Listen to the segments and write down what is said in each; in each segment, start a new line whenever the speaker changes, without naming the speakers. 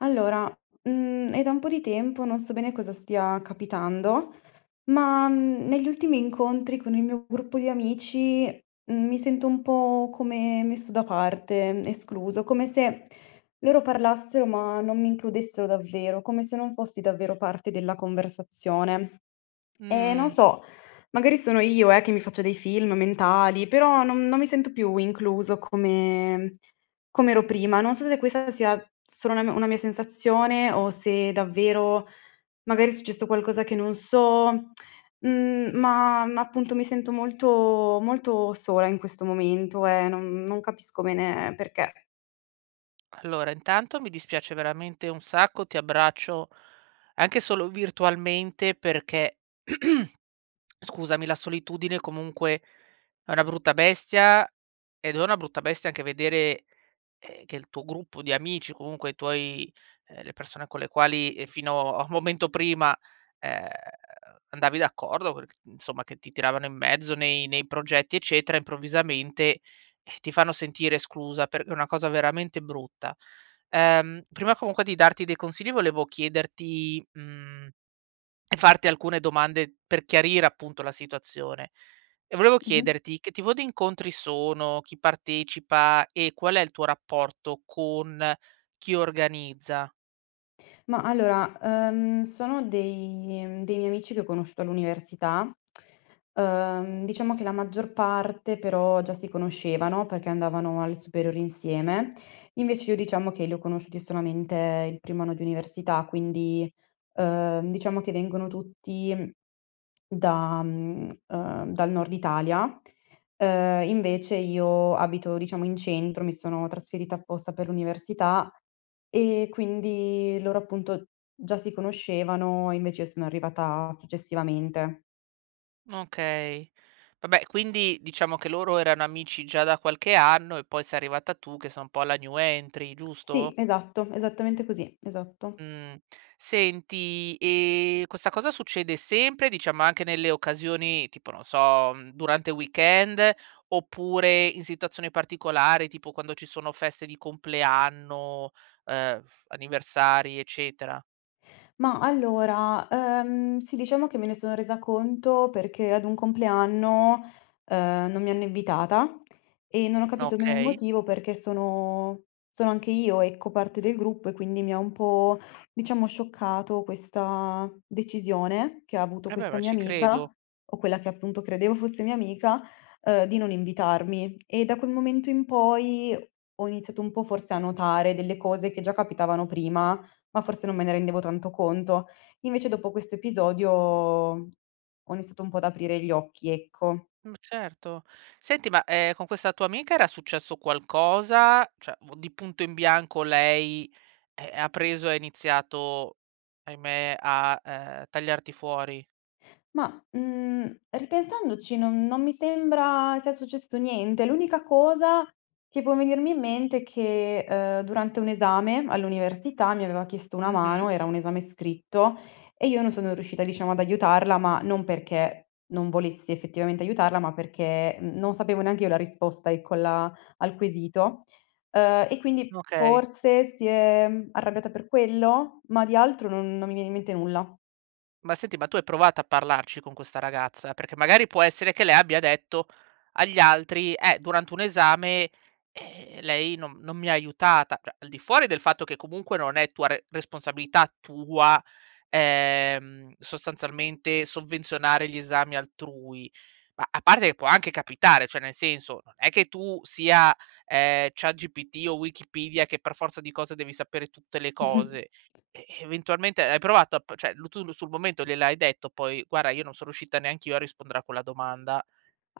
Allora, mhmm, è da un po' di tempo, non so bene cosa stia capitando, ma, mhmm, negli ultimi incontri con il mio gruppo di amici, mhmm, mi sento un po' come messo da parte, escluso, come se, loro parlassero ma non mi includessero davvero, come se non fossi davvero parte della conversazione. Eh, non
Mh.
so, magari sono io, eh, che mi faccio dei film mentali, però no non mi sento più incluso come com'ero prima, non so se questa sia solo una m una mia sensazione o se davvero, magari è successo qualcosa che non so. Mhmm, ma ma appunto mi sento molto molto sola in questo momento e no non capisco bene perché.
Allora, intanto mi dispiace veramente un sacco, ti abbraccio, anche solo virtualmente perché, scusami, la solitudine comunque è una brutta bestia, ed è una brutta bestia anche vedere, ehm che il tuo gruppo di amici, comunque i tuoi, uhm, le persona con le quali, ehm, fino a momento prima, ehm, andavi d'accordo co insomma che ti tiravano in mezzo nei nei progetti, eccetera, improvvisamente, eh, ti fanno sentire esclusa per è una cosa veramente brutta. Ehm, prima comunque di darti dei consigli volevo chiederti mhmm, e farti alcune domande per chiarire appunto la situazione. E volevo
Mh-mh.
chiederti che tipo di incontri sono, chi partecipa e qual è il tuo rapporto con chi organizza?
Mah allora, uhm, sono dei dei miei amici che ho conosciuto all'università. Uhm, diciamo che la maggior parte però già si conoscevano, perché andavano alle superiori insieme. Invece io diciamo che li ho conosciuti solamente il primo anno di università, quindi, uhm, diciamo che vengono tutti, da, mhmm, ehm, dal Nord Italia. Uhm, invece io abito, diciamo in centro, mi sono trasferita apposta per l'università e quindi loro appunto, già si conoscevano e invece io sono arrivata successivamente.
Okay, vabbè, quindi diciamo che loro erano amici già da qualche anno e poi sei arrivata tu che sei un po' la new entry,
Sì,
giusto?
esatto, esattamente così, esatto.
Mh, senti e questa cosa succede sempre, diciamo anche nelle occasioni, tipo non so, durante il weekend oppure in situazioni particolari, tipo quando ci sono feste di compleanno, ehm, anniversari, eccetera?
Mah, allora, ehm, sì, diciamo che me ne sono resa conto perché ad un compleanno, uhm, non mi hanno invitata, e non ho capito bene il
Okay.
motivo perché sono sono anche io ecco parte del gruppo e quindi mi ha un po' diciamo scioccato questa decisione che ha avuto
Eh, beh,
questa
ma
mia
ci credo.
amica, o quella che appunto credevo fosse mia amica, ehm, di non invitarmi. E da quel momento in poi, ho iniziato un po' forse a notare delle cose che già capitavano prima, ma forse non me ne rendevo tanto conto. Invece dopo questo episodio, ho iniziato un po' ad aprire gli occhi, ecco.
Mh, certo. Senti, ma, ehm, con questa tua amica era successo qualcosa, cioè m di punto in bianco lei, eh, ha preso e ha iniziato, ahimè, a, ehm, tagliarti fuori?
Mah, mhmm, ripensandoci non non mi sembra sia successo niente. L'unica cosa che può venirmi in mente è che, ehm, durante un esame all'università mi aveva chiesto una mano,
Mh-mh.
era un esame scritto, e io non sono riuscita diciamo ad aiutarla, ma non perché non volessi effettivamente aiutarla, ma perché n non sapevo neanch'io la risposta ecco, la al quesito. Ehm, e quindi
Okay.
forse si è arrabbiata per quello? Ma di altro non non mi viene in mente nulla.
Ma senti, ma tu hai provato a parlarci con questa ragazza, perché magari può essere che lei abbia detto agli altri: "Eh, durante un esame, ehm, lei non non mi ha aiutata." Cioè al di fuori del fatto che, comunque non è tua re responsabilità tua, ehm, sostanzialmente sovvenzionare gli esami altrui. Ma a parte e può anche capitare, cioè nel senso non è che tu sia, ehm, ChatGPT o Wikipedia, che per forza di cose devi sapere tutte le cose, eh, eventualmente hai provato a p cioè lu tu lu sul momento gliel'hai detto poi: "Guarda, io non son riuscita neanch'io a rispondere a quella domanda"?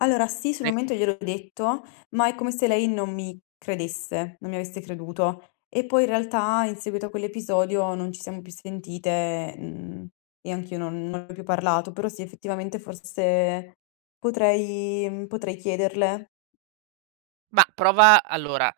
Ehm,
sì, sul
ne
momento gliel'ho detto, ma è come se lei non mi credesse non mi avesse creduto, e poi in realtà, in seguito a quell'episodio, non ci siamo più sentite, mhmm, e anch'io non non ne ho più parlato, però sì, effettivamente forse potrei mhmm, potrei chiederle.
Mah, prova allora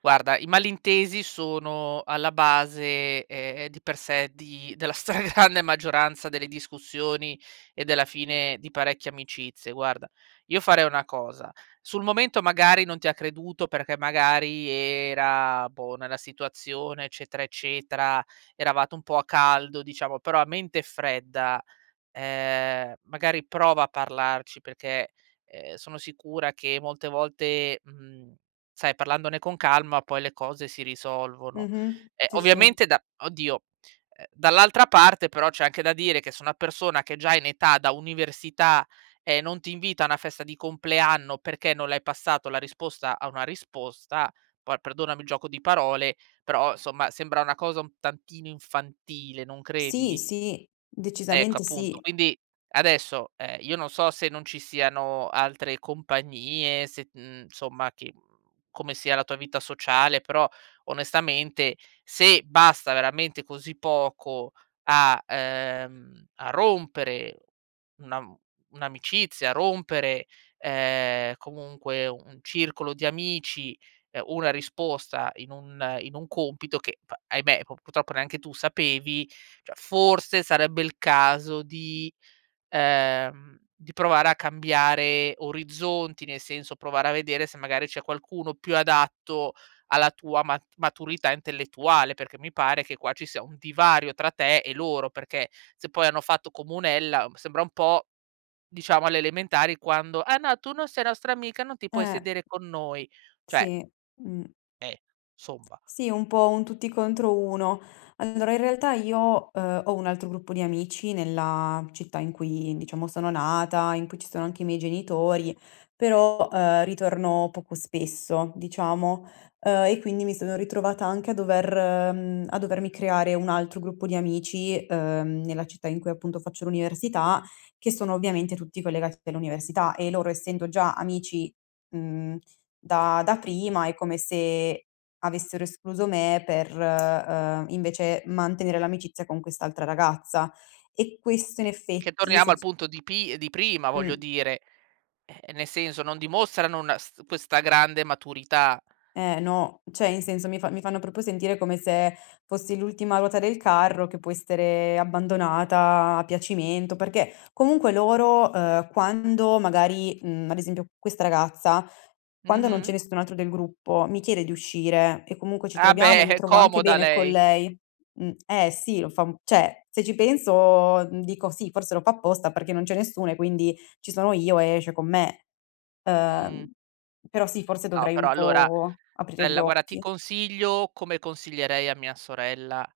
guarda, i malintesi sono alla base, ehm, di per sé, di della stragrande maggioranza delle discussioni, e della fine di parecchie amicizie. Guarda, io farei una cosa. Sul momento magari non ti ha creduto, perché magari era, boh, nella situazione, eccetera, eccetera; eravate un po' a caldo, diciamo, però a mente fredda, ehm, magari prova a parlarci perché, uhm, sono sicura che molte volte, mhmm, sai parlandone con calma, poi le cose si risolvono.
Mh-mh.
Ehm,
Sì, sì.
ovviamente da oddio, uhm, dall'altra parte però c'è anche da dire che se una persona che è già in età da università, e non ti invita a una festa di compleanno, perché non le hai passato la risposta a una risposta, poi perdonami il gioco di parole, però somma, sembra una cosa un tantino infantile, non
Sì,
credi?
sì,
Ecco
decisamente
appunto,
sì.
quindi adesso, ehm, io non so se non ci siano altre compagnie, se, mhmm, somma ti come sia la tua vita sociale, però onestamente, se basta veramente così poco a, uhm, a rompere una mhmm, un'amicizia, a rompere, uhm, comunque un circolo di amici, uhm, una risposta, in un in un compito che, v ahimè, p purtroppo neanche tu sapevi, cioè forse sarebbe il caso di ehm, di provare a cambiare orizzonti, nel senso provare a vedere se magari c'è qualcuno più adatto alla tua mat maturità intellettuale, perché mi pare che qua ci sia un divario tra te e loro. Perché, se poi hanno fatto comunella, sembra un po', diciamo, alle elementari quando: "Ah no, tu non sei nostra amica, non ti puoi
Eh.
sedere con noi;" cioè.
Sì, mh.
Eh, somba
Sì, un po' un tutti contro uno. Allora in realtà io, uhm, ho un altro gruppo di amici nella città in cui diciamo sono nata, in cui ci sono anche i miei genitori, però, ehm, ritorno poco spesso, diciamo, ehm, e quindi mi sono ritrovata anche a dover mhmm, a dovermi creare un altro gruppo di amici, uhm, nella città in cui appunto faccio l'università, che sono ovviamente tutti collegati all'università e loro, essendo già amici, mhmm, da da prima, è come se avessero escluso me per, ehm, invece mantenere l'amicizia con quest'altra ragazza. E questo in
Eh, che
effetti
torniamo
se
al
c
punto di pi di prima. Voglio
Mh.
dire, eh, nel senso, non dimostrano una s questa grande maturità.
Eh no, cioè in senso, mi fa mi fanno proprio sentire come se fossi l'ultima ruota del carro, che può essere abbandonata a piacimento, perché comunque loro, ehm, quando magari mhmm, ad esempio questa ragazza, quando non c'è
Mh-mh.
nessun altro del gruppo, mi chiede di uscire e comunque ci
Ah,
troviamo e
beh,
mi
è
trovo anche
comoda
bene con
lei.
lei. Mh eh sì lo fa un cioè, se ci penso dico: "Sì, forse lo fa apposta perché non c'è nessuno e quindi ci sono io e esce con me",
Mh.
uhm, però sì, forse
No,
dovrei
però
un
allora
po' aprire gli
bella, guarda, ti
occhi.
consiglio, come consiglierei a mia sorella,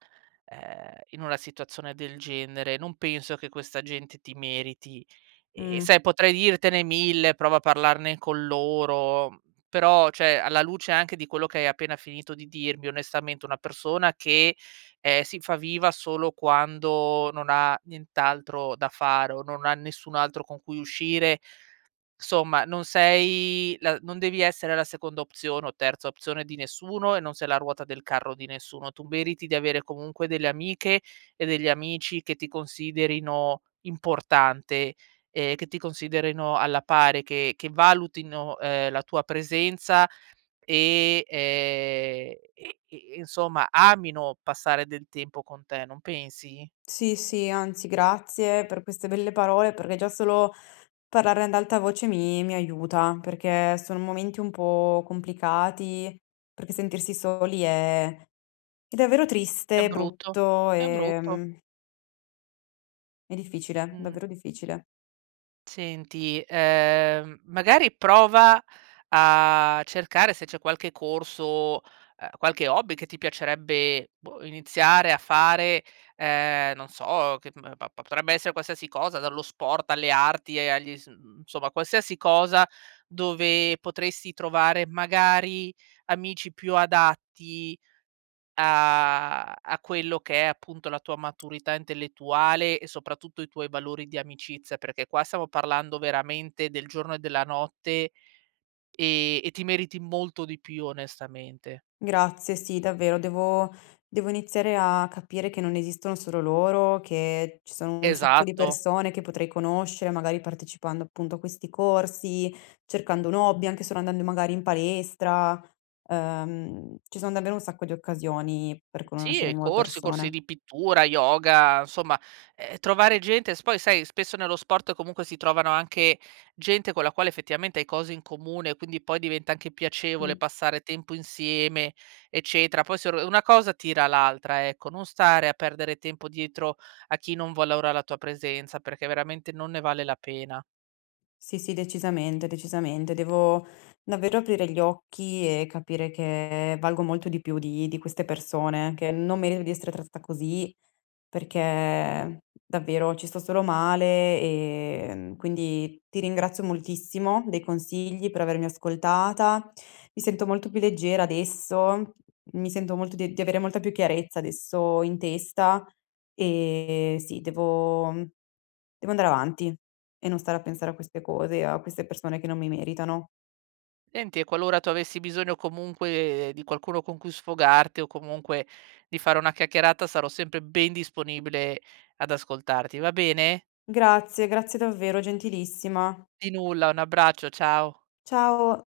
ehm, in una situazione del genere, non penso che questa gente ti meriti. E,
Mh.
sai, potrei dirtene 1000, prova a parlarne con loro, però cioè, alla luce anche di quello che hai appena finito di dirmi, onestamente una persona che, ehm, si fa viva solo quando non ha nient'altro da fare o non ha nessun altro con cui uscire. Somma, non sei la non devi essere la seconda opzione o terza opzione di nessuno e non sei la ruota del carro di nessuno, tu meriti di avere comunque delle amiche e degli amici che ti considerino importante, ehm, che ti considerino alla pari, che che valutino, ehm, la tua presenza, e, ehm, e e insomma amino passare del tempo con te, non pensi?
Sì, sì, anzi grazie per queste belle parole, perché già solo parlarne ad alta voce mi mi aiuta, perché sono momenti un po' complicati, perché sentirsi soli è è davvero
È
triste,
brutto,
brutto,
è brutto.
ehm È difficile,
Mh.
davvero difficile.
Senti, ehm, magari prova a cercare se c'è qualche corso, ehm, qualche hobby che ti piacerebbe, boh, iniziare a fare, ehm, non so che, mhmm, pa pa potrebbe essere qualsiasi cosa, dallo sport alle arti e agli s mhmm, insomma qualsiasi cosa dove potresti trovare magari amici più adatti, a a quello che è appunto la tua maturità intellettuale e soprattutto i tuoi valori di amicizia, perché qua stiamo parlando veramente del giorno e della notte, ehm, e ti meriti molto di più onestamente.
Grazie. Sì, davvero. Devo devo iniziare a capire che non esistono solo loro che ci sono un sacco di
Esatto.
persone che potrei conoscere, magari partecipando appunto a questi corsi, cercando un hobby, anche solo andando magari in palestra. Ehm, ci son davvero un sacco di occasioni per
Sì,
conoscere
ehm,
nuove
corsi, corsi
persone.
di pittura, yoga, insomma, ehm, trovare gente s poi sai, spesso nello sport comunque si trovano anche gente con la quale effettivamente hai cose in comune, quindi poi diventa anche piacevole
Mh.
passare tempo insieme, eccetera, poi se r una cosa tira l'altra, ecco, non stare a perdere tempo dietro, a chi non valora la tua presenza perché veramente non ne vale la pena.
Sì, sì, decisamente, decisamente. Devo davvero aprire gli occhi e capire che valgo molto di più di di queste persone che non merito di essere trattata così, perché davvero ci sto solo male, ehm, quindi ti ringrazio moltissimo dei consigli, per avermi ascoltata. Mi sento molto più leggera adesso, mi sento molto di di avere molta più chiarezza adesso in testa, ehm, sì, devo mhmm, devo andare avanti e non stare a pensare a queste cose e a queste persone che non mi meritano.
Enti e qualora tu avessi bisogno comunque, ehm, di qualcuno con cui sfogarti o comunque, di fare una chiacchierata, sarò sempre ben disponibile ad ascoltarti, va bene?
Grazie, grazie davvero, gentilissima.
Di nulla. Un abbraccio. Ciao.
Ciao.